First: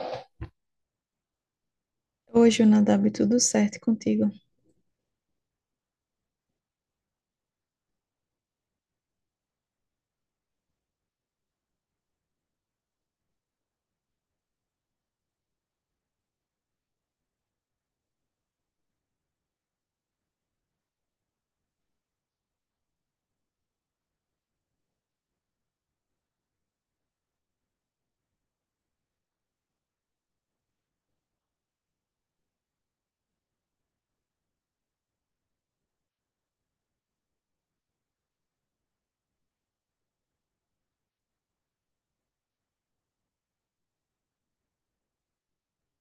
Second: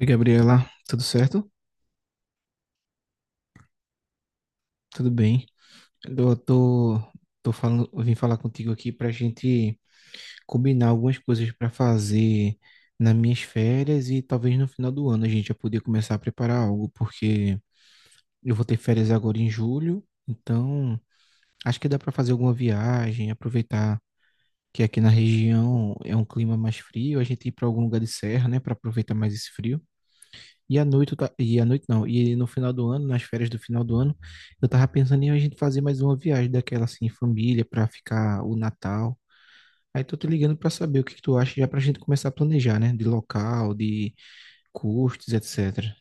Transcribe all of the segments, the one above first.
Oi, Gabriela, tudo certo? Hoje, o Nadab, tudo certo contigo. Tudo bem. Eu tô, tô falando, eu vim falar contigo aqui pra gente combinar algumas coisas pra fazer nas minhas férias e talvez no final do ano a gente já poder começar a preparar algo, porque eu vou ter férias agora em julho, então acho que dá pra fazer alguma viagem, aproveitar que aqui na região é um clima mais frio, a gente ir pra algum lugar de serra, né, pra aproveitar mais esse frio. E à noite, eu ta- e à noite não, e no final do ano, nas férias do final do ano, eu tava pensando em a gente fazer mais uma viagem daquela assim, em família, pra ficar o Natal. Aí tô te ligando pra saber o que que tu acha, já pra gente começar a planejar, né? De local, de custos, etc.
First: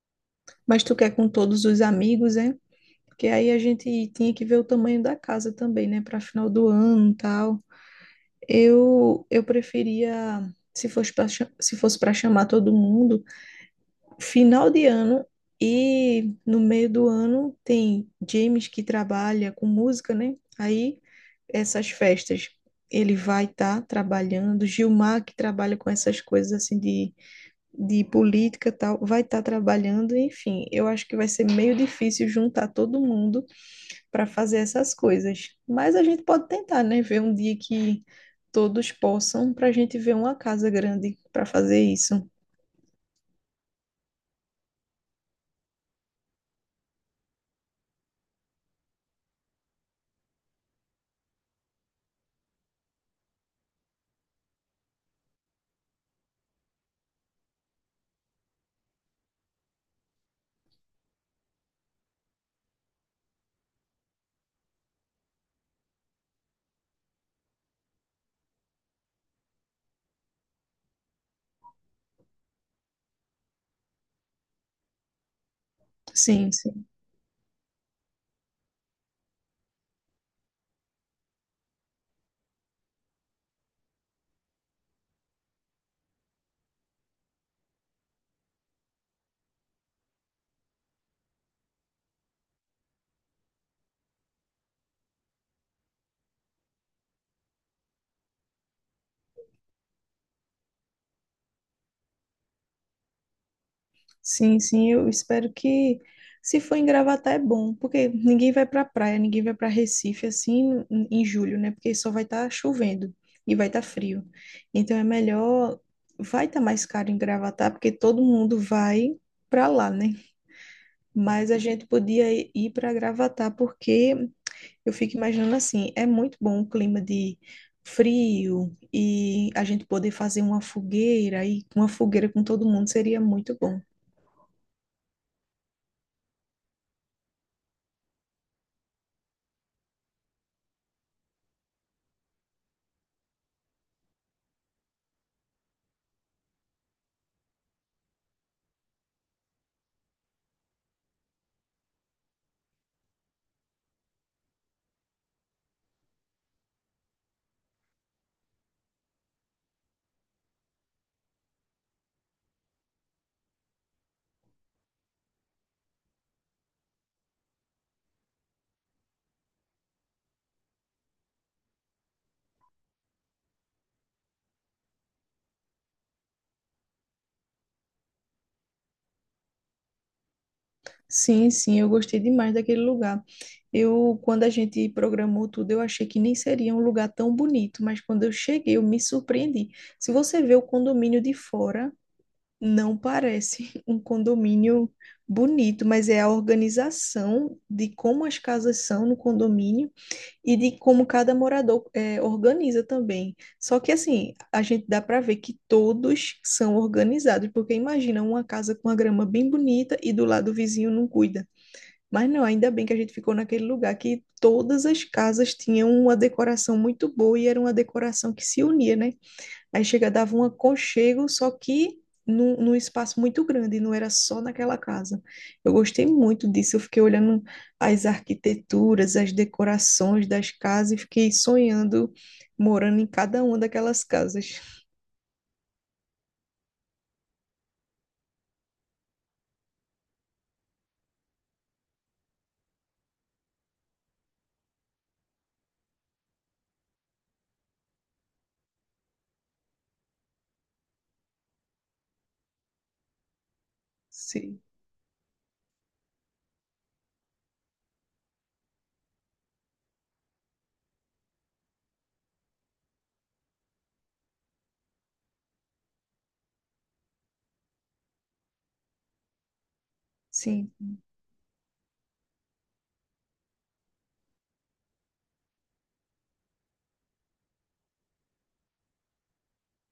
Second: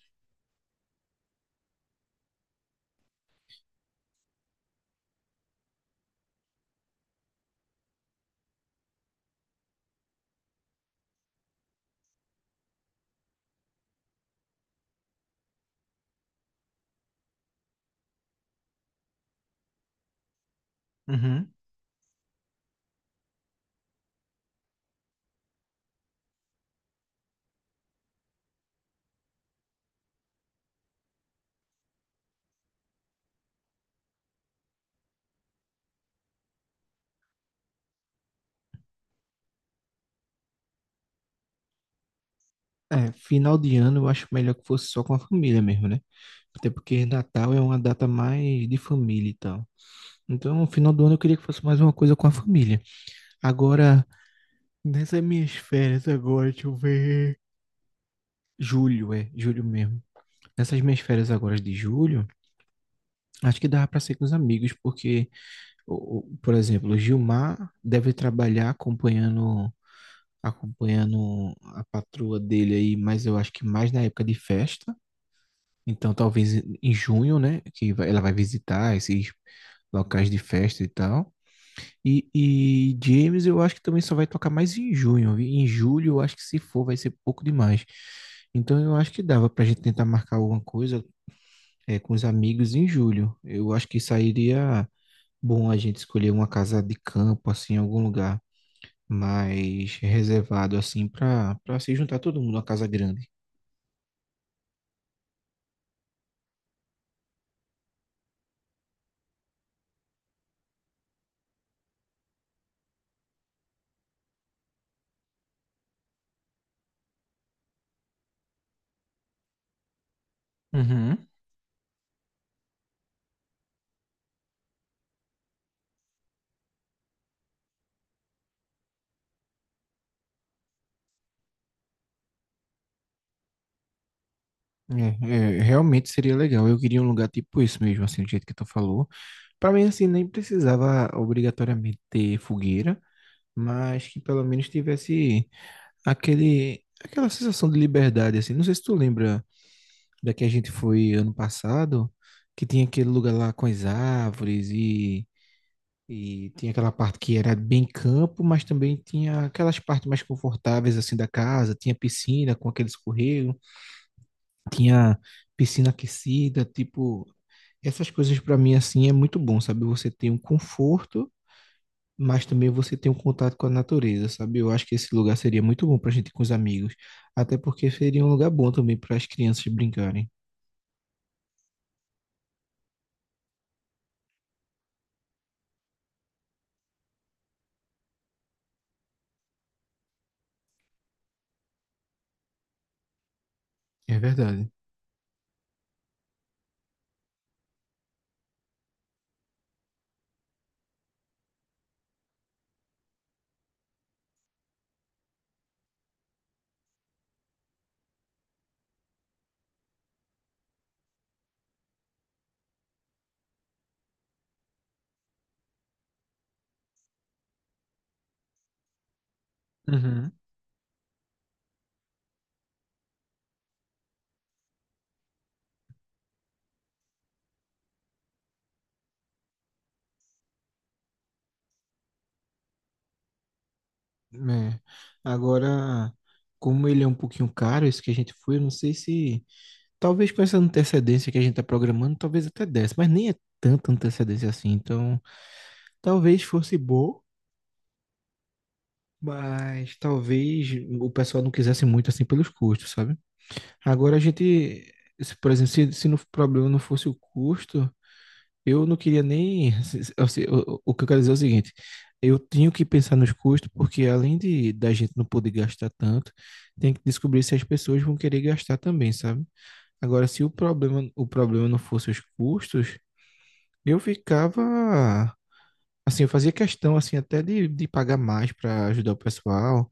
Mas tu quer com todos os amigos, é? Porque aí a gente tinha que ver o tamanho da casa também, né? Para final do ano, e tal. Eu preferia, se fosse para chamar todo mundo, final de ano e no meio do ano tem James que trabalha com música, né? Aí Uhum. essas festas ele vai estar trabalhando, Gilmar que trabalha com essas coisas assim de política tal, vai estar trabalhando, enfim, eu acho que vai ser meio difícil juntar todo mundo para fazer essas coisas. Mas a gente pode tentar, né? Ver um dia que todos possam, para a gente ver uma casa grande para fazer isso. É, final de ano eu acho melhor que fosse só com a família mesmo, né? Até porque Natal é uma data mais de família e tal. Então, final do ano eu queria que fosse mais uma coisa com a família. Agora, nessas minhas férias agora, deixa eu ver. Julho, é, julho mesmo. Nessas minhas férias agora de julho, acho que dava para ser com os amigos, porque, por exemplo, o Gilmar deve trabalhar acompanhando a patroa dele aí, mas eu acho que mais na época de festa. Então, Sim, talvez em sim. em junho, né? Ela vai visitar esses locais de festa e tal. E James, eu acho que também só vai tocar mais em junho. Vi? Em julho, eu acho que se for, vai ser pouco demais. Então, eu acho que dava pra gente tentar marcar alguma coisa com os amigos em julho. Eu acho que sairia bom a gente escolher uma casa de campo, assim, em algum lugar mais reservado, assim, para se juntar todo mundo, uma casa grande. Sim, sim, eu espero que se for em Gravatá é bom, porque ninguém vai para praia, ninguém vai para Recife assim em julho, né? Porque só vai estar chovendo e vai estar frio. Então é melhor vai estar mais caro em Gravatá, porque todo mundo vai para lá, né? Uhum. Mas a gente podia ir para Gravatá porque eu fico imaginando assim, é muito bom o clima de frio e a gente poder fazer uma fogueira e uma fogueira com todo mundo seria muito bom. É, realmente seria legal. Eu queria um lugar tipo isso mesmo, assim, do jeito que tu falou. Para mim, assim, nem precisava obrigatoriamente ter fogueira, mas que pelo menos tivesse aquela sensação de liberdade, assim. Não sei se tu lembra. Daqui a gente foi ano passado, que tinha aquele lugar lá com as árvores e tinha aquela parte que era bem campo, mas também tinha aquelas partes mais confortáveis assim da casa, tinha piscina com aquele escorrego, tinha piscina aquecida, tipo, essas coisas para mim assim é muito bom, sabe? Você tem um conforto, mas também você tem um contato com a natureza, sabe? Eu acho que esse lugar seria muito bom pra gente ir com os amigos, até porque seria um lugar bom também para as crianças brincarem. Sim, sim, eu gostei demais daquele lugar. Eu, quando a gente programou tudo, eu achei que nem seria um lugar tão bonito, mas quando eu cheguei, eu me surpreendi. Se você vê o condomínio de fora, não parece um É verdade. condomínio bonito, mas é a organização de como as casas são no condomínio e de como cada morador organiza também. Só que assim, a gente dá para ver que todos são organizados, porque imagina uma casa com a grama bem bonita e do lado o vizinho não cuida. Mas não, ainda bem que a gente ficou naquele lugar que todas as casas tinham uma decoração muito boa e era uma decoração que se unia, né? Aí chega, Uhum. dava um aconchego, só que num espaço muito grande, não era só naquela casa. Eu gostei muito disso, eu fiquei olhando as arquiteturas, as decorações das casas e fiquei sonhando morando em cada uma daquelas casas. Né? Agora, como ele é um pouquinho caro, esse que a gente foi, eu não sei se. Talvez com essa antecedência que a gente tá programando, talvez até desse, mas nem é tanta antecedência assim. Então, talvez fosse bom, mas talvez o pessoal não quisesse muito assim pelos custos, sabe? Agora a Sim, gente. Se, por exemplo, se no problema não fosse o custo. Eu não queria nem. Assim, o que eu quero dizer é o seguinte: eu tenho que pensar nos custos, porque além de da gente não poder gastar tanto, tem que descobrir se as pessoas vão querer gastar também, sabe? Agora, se o sim. problema, o problema não fosse os custos, eu ficava. Assim, eu fazia questão assim até de pagar mais para ajudar o pessoal,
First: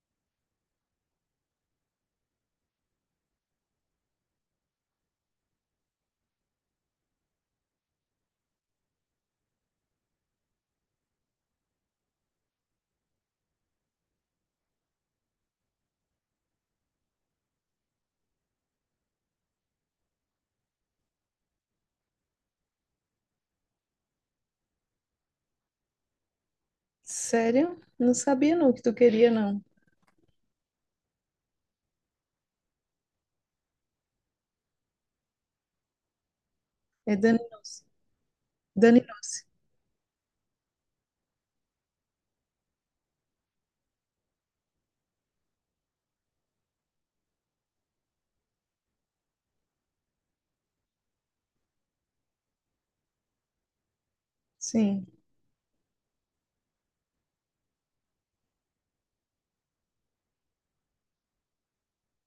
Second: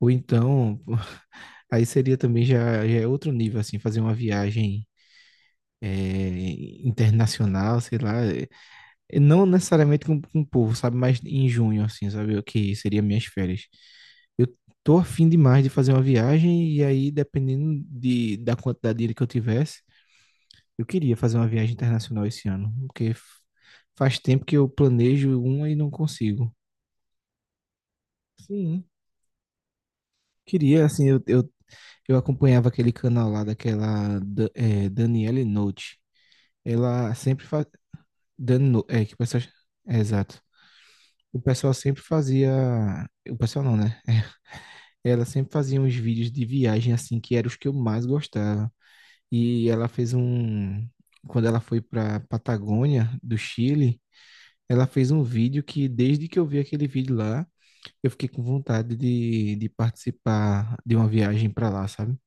ou então. Aí seria também já é outro nível, assim, fazer uma viagem internacional, sei lá. Não necessariamente com o povo, sabe? Mas em junho, assim, sabe? O que seria minhas férias. Eu tô afim demais de fazer uma viagem e aí, dependendo da quantidade de dinheiro que eu tivesse, eu queria fazer uma viagem internacional esse ano, porque faz tempo que eu planejo uma e não consigo. Sério? Não sabia não que Sim, tu queria, não. queria, assim, eu acompanhava aquele canal lá daquela da- é, Daniele Note. Ela É Dani sempre faz... Nossi. Dan, No- Dani é, que Nossi. pessoas... É, exato. O pessoal sempre fazia. O pessoal não, né? Ela sempre fazia uns vídeos de viagem assim, que eram os que eu mais gostava. E ela fez um. Quando ela foi para Patagônia, do Chile, ela Sim. fez um vídeo que, desde que eu vi aquele vídeo lá, eu fiquei com vontade de participar de uma viagem para lá, sabe?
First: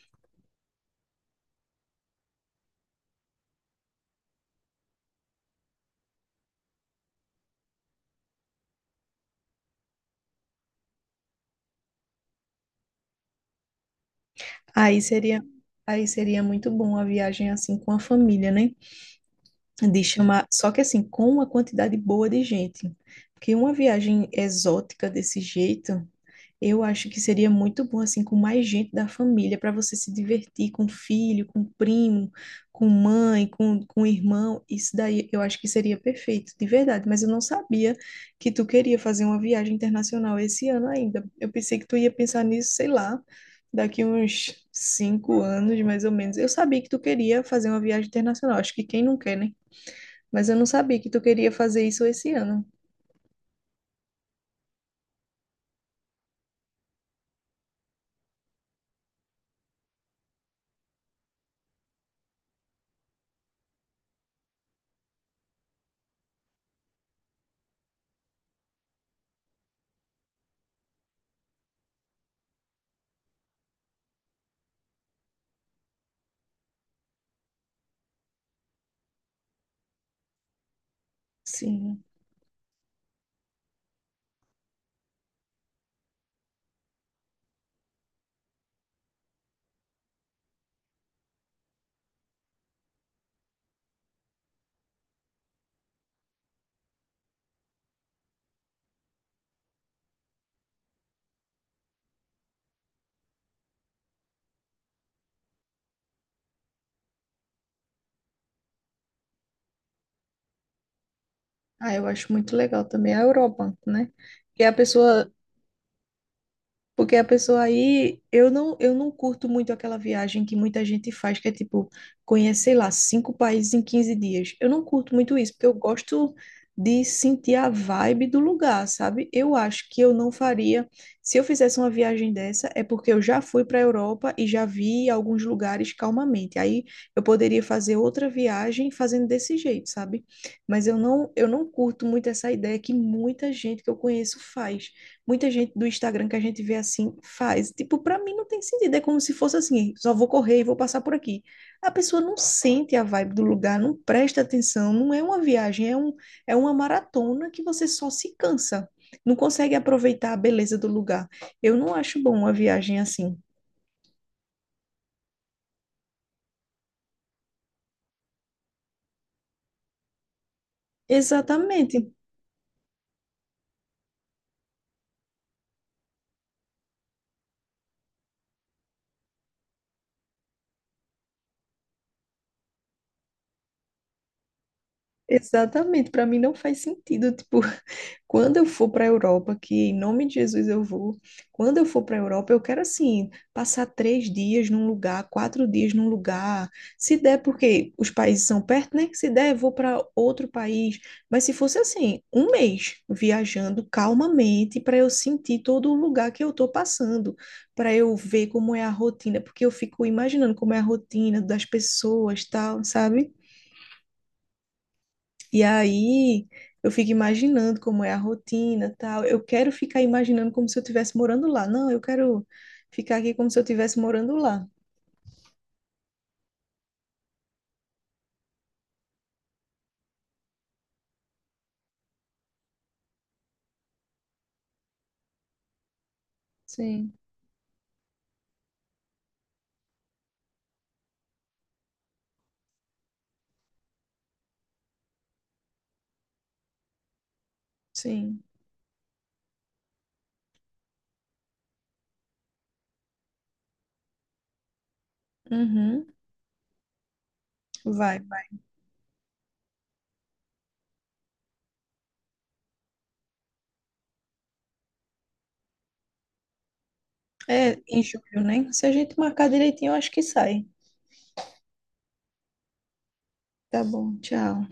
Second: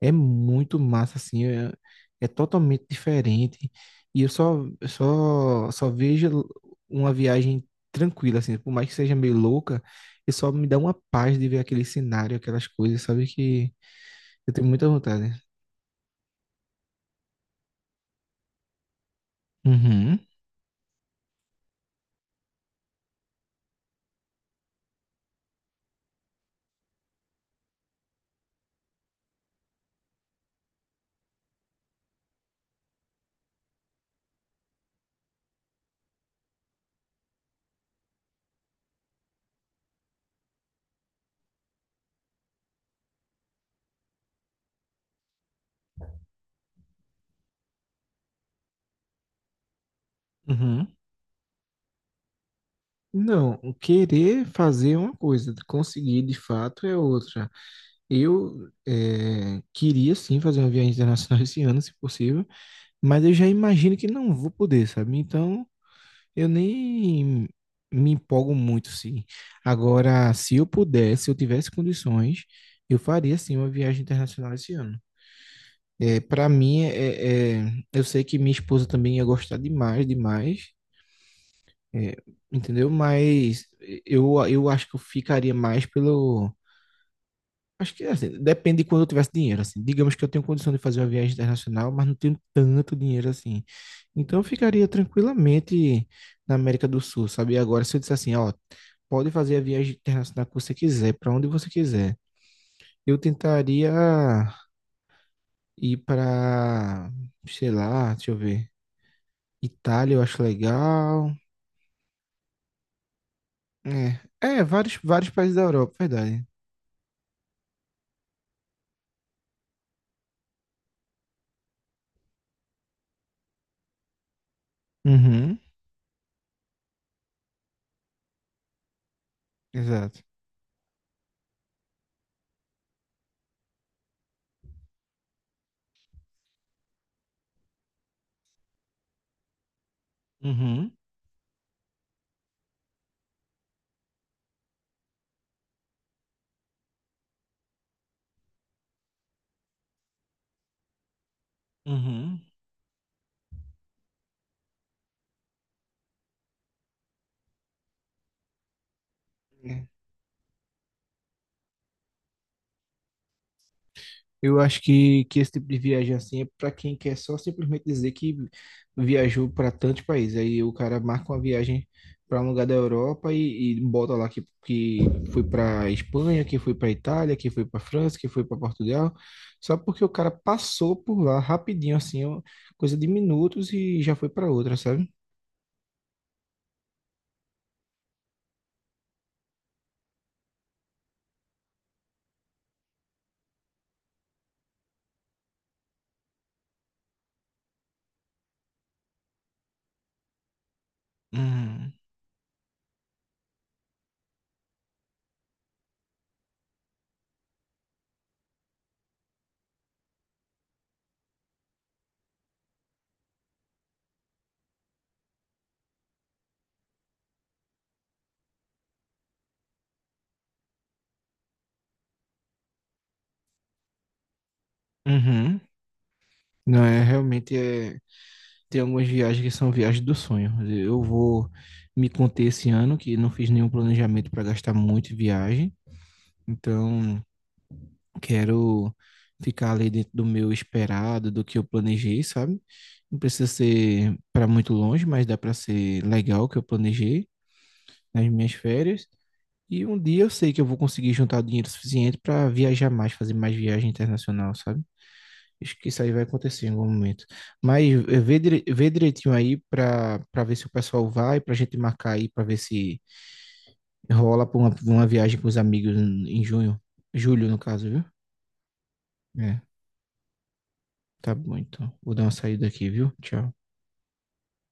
É muito massa, assim, é totalmente diferente. E só vejo uma viagem tranquila, assim, por mais que seja meio louca, e só me dá uma paz de ver aquele cenário, aquelas coisas, sabe? Que eu tenho muita Aí vontade. seria, aí seria muito bom a viagem assim com a família, né? De Uhum, chamar, só que assim, com uma quantidade boa de gente. Porque uma viagem exótica desse jeito eu acho que seria muito bom, assim, com mais gente da família, para você se divertir com filho, com primo, com mãe, com irmão. Isso daí eu acho que seria perfeito, de verdade. Mas eu não sabia que tu queria fazer uma viagem internacional esse ano ainda. Eu pensei que tu ia pensar nisso, sei lá, daqui uns 5 anos, mais ou menos. Eu sabia que tu queria fazer uma viagem internacional. Acho que quem não quer, né? Mas eu não uhum. sabia que tu queria fazer isso esse ano. Não, querer fazer é uma coisa, conseguir de fato é outra. Eu queria sim fazer uma viagem internacional esse ano, se possível, mas eu já imagino que não vou poder, sabe? Então eu nem me empolgo muito, sim. Agora, se eu pudesse, se eu tivesse condições, eu faria sim uma viagem internacional esse ano. É, para mim, eu sei que minha esposa também ia gostar demais, demais, Sim. é, entendeu? Mas eu acho que eu ficaria mais pelo. Acho que assim, depende de quando eu tivesse dinheiro, assim. Digamos que eu tenho condição de fazer uma viagem internacional, mas não tenho tanto dinheiro assim. Então eu ficaria tranquilamente na América do Sul, sabe? E agora, se eu disser assim, ó, pode fazer a viagem internacional que você quiser, para onde você quiser. Eu tentaria ir para, sei lá, deixa eu ver. Itália, eu acho legal. Ah, eu acho muito legal também a Eurobanco, né? É, Que é é a vários, vários pessoa, países da Europa, verdade. porque a pessoa aí, eu não curto muito aquela viagem que muita gente faz, que é tipo, conhecer, sei lá, cinco países em 15 dias. Eu não curto muito isso, Uhum, porque eu gosto de sentir a vibe do lugar, sabe? Eu acho que eu exato. não faria. Se eu fizesse uma viagem dessa, é porque eu já fui para a Europa e já vi alguns lugares calmamente. Aí eu poderia fazer outra viagem fazendo desse jeito, sabe? Mas Uhum, eu não curto muito essa ideia que muita gente que eu conheço faz muita gente do Instagram que a gente vê assim faz. Tipo, para mim não tem sentido. É como se fosse assim, só vou correr e vou passar por aqui. A pessoa não uhum. sente a vibe do lugar, não presta atenção, não é uma viagem, é um, é uma maratona que você só se cansa. Não consegue aproveitar a beleza do lugar. Eu não acho bom uma viagem assim. Eu acho que esse tipo de viagem assim é para quem quer só simplesmente dizer que viajou para tantos países. Aí o cara marca uma viagem Exatamente. para um lugar da Europa e bota lá que foi para Espanha, que foi para Itália, que foi para França, que foi para Portugal, só porque o cara passou por lá rapidinho, assim, ó, coisa de minutos e já foi para outra, sabe? Exatamente, para mim não faz sentido, tipo, quando eu for para a Europa, que em nome de Jesus eu vou, quando eu for para a Europa, eu quero assim, passar 3 dias num lugar, 4 dias num lugar, se der, porque os países são perto, né? Se der, eu vou para outro país, mas se fosse Hum, assim, um mês viajando calmamente para eu sentir todo o lugar que eu tô passando, para eu ver como é a rotina, porque eu fico imaginando como é a rotina das pessoas, tal, sabe? E aí eu fico imaginando como é a rotina, tal. Eu quero ficar imaginando como se eu estivesse morando lá. Não, eu quero ficar aqui como se eu estivesse morando lá. uhum. Não é realmente é. Tem algumas viagens que são viagens do sonho. Eu vou me conter esse ano, que não fiz nenhum planejamento para gastar muito em viagem. Sim, Então, quero ficar ali dentro do meu esperado, do que eu planejei, sabe? Não precisa ser para muito longe, mas dá para ser legal o que eu planejei nas sim. minhas férias. E um dia eu sei que eu vou conseguir juntar dinheiro suficiente para viajar mais, fazer mais viagem internacional, sabe? Acho que isso Uhum. aí vai acontecer em algum momento. Mas Vai, vai. Vê direitinho aí para ver se o pessoal vai, para a gente marcar aí, para ver se rola para uma viagem com os amigos em junho. Julho, no É caso, em viu? julho, né? Se a gente marcar É, direitinho, eu acho que sai. tá bom, então. Vou dar uma saída aqui, viu? Tchau. Tá bom, tchau.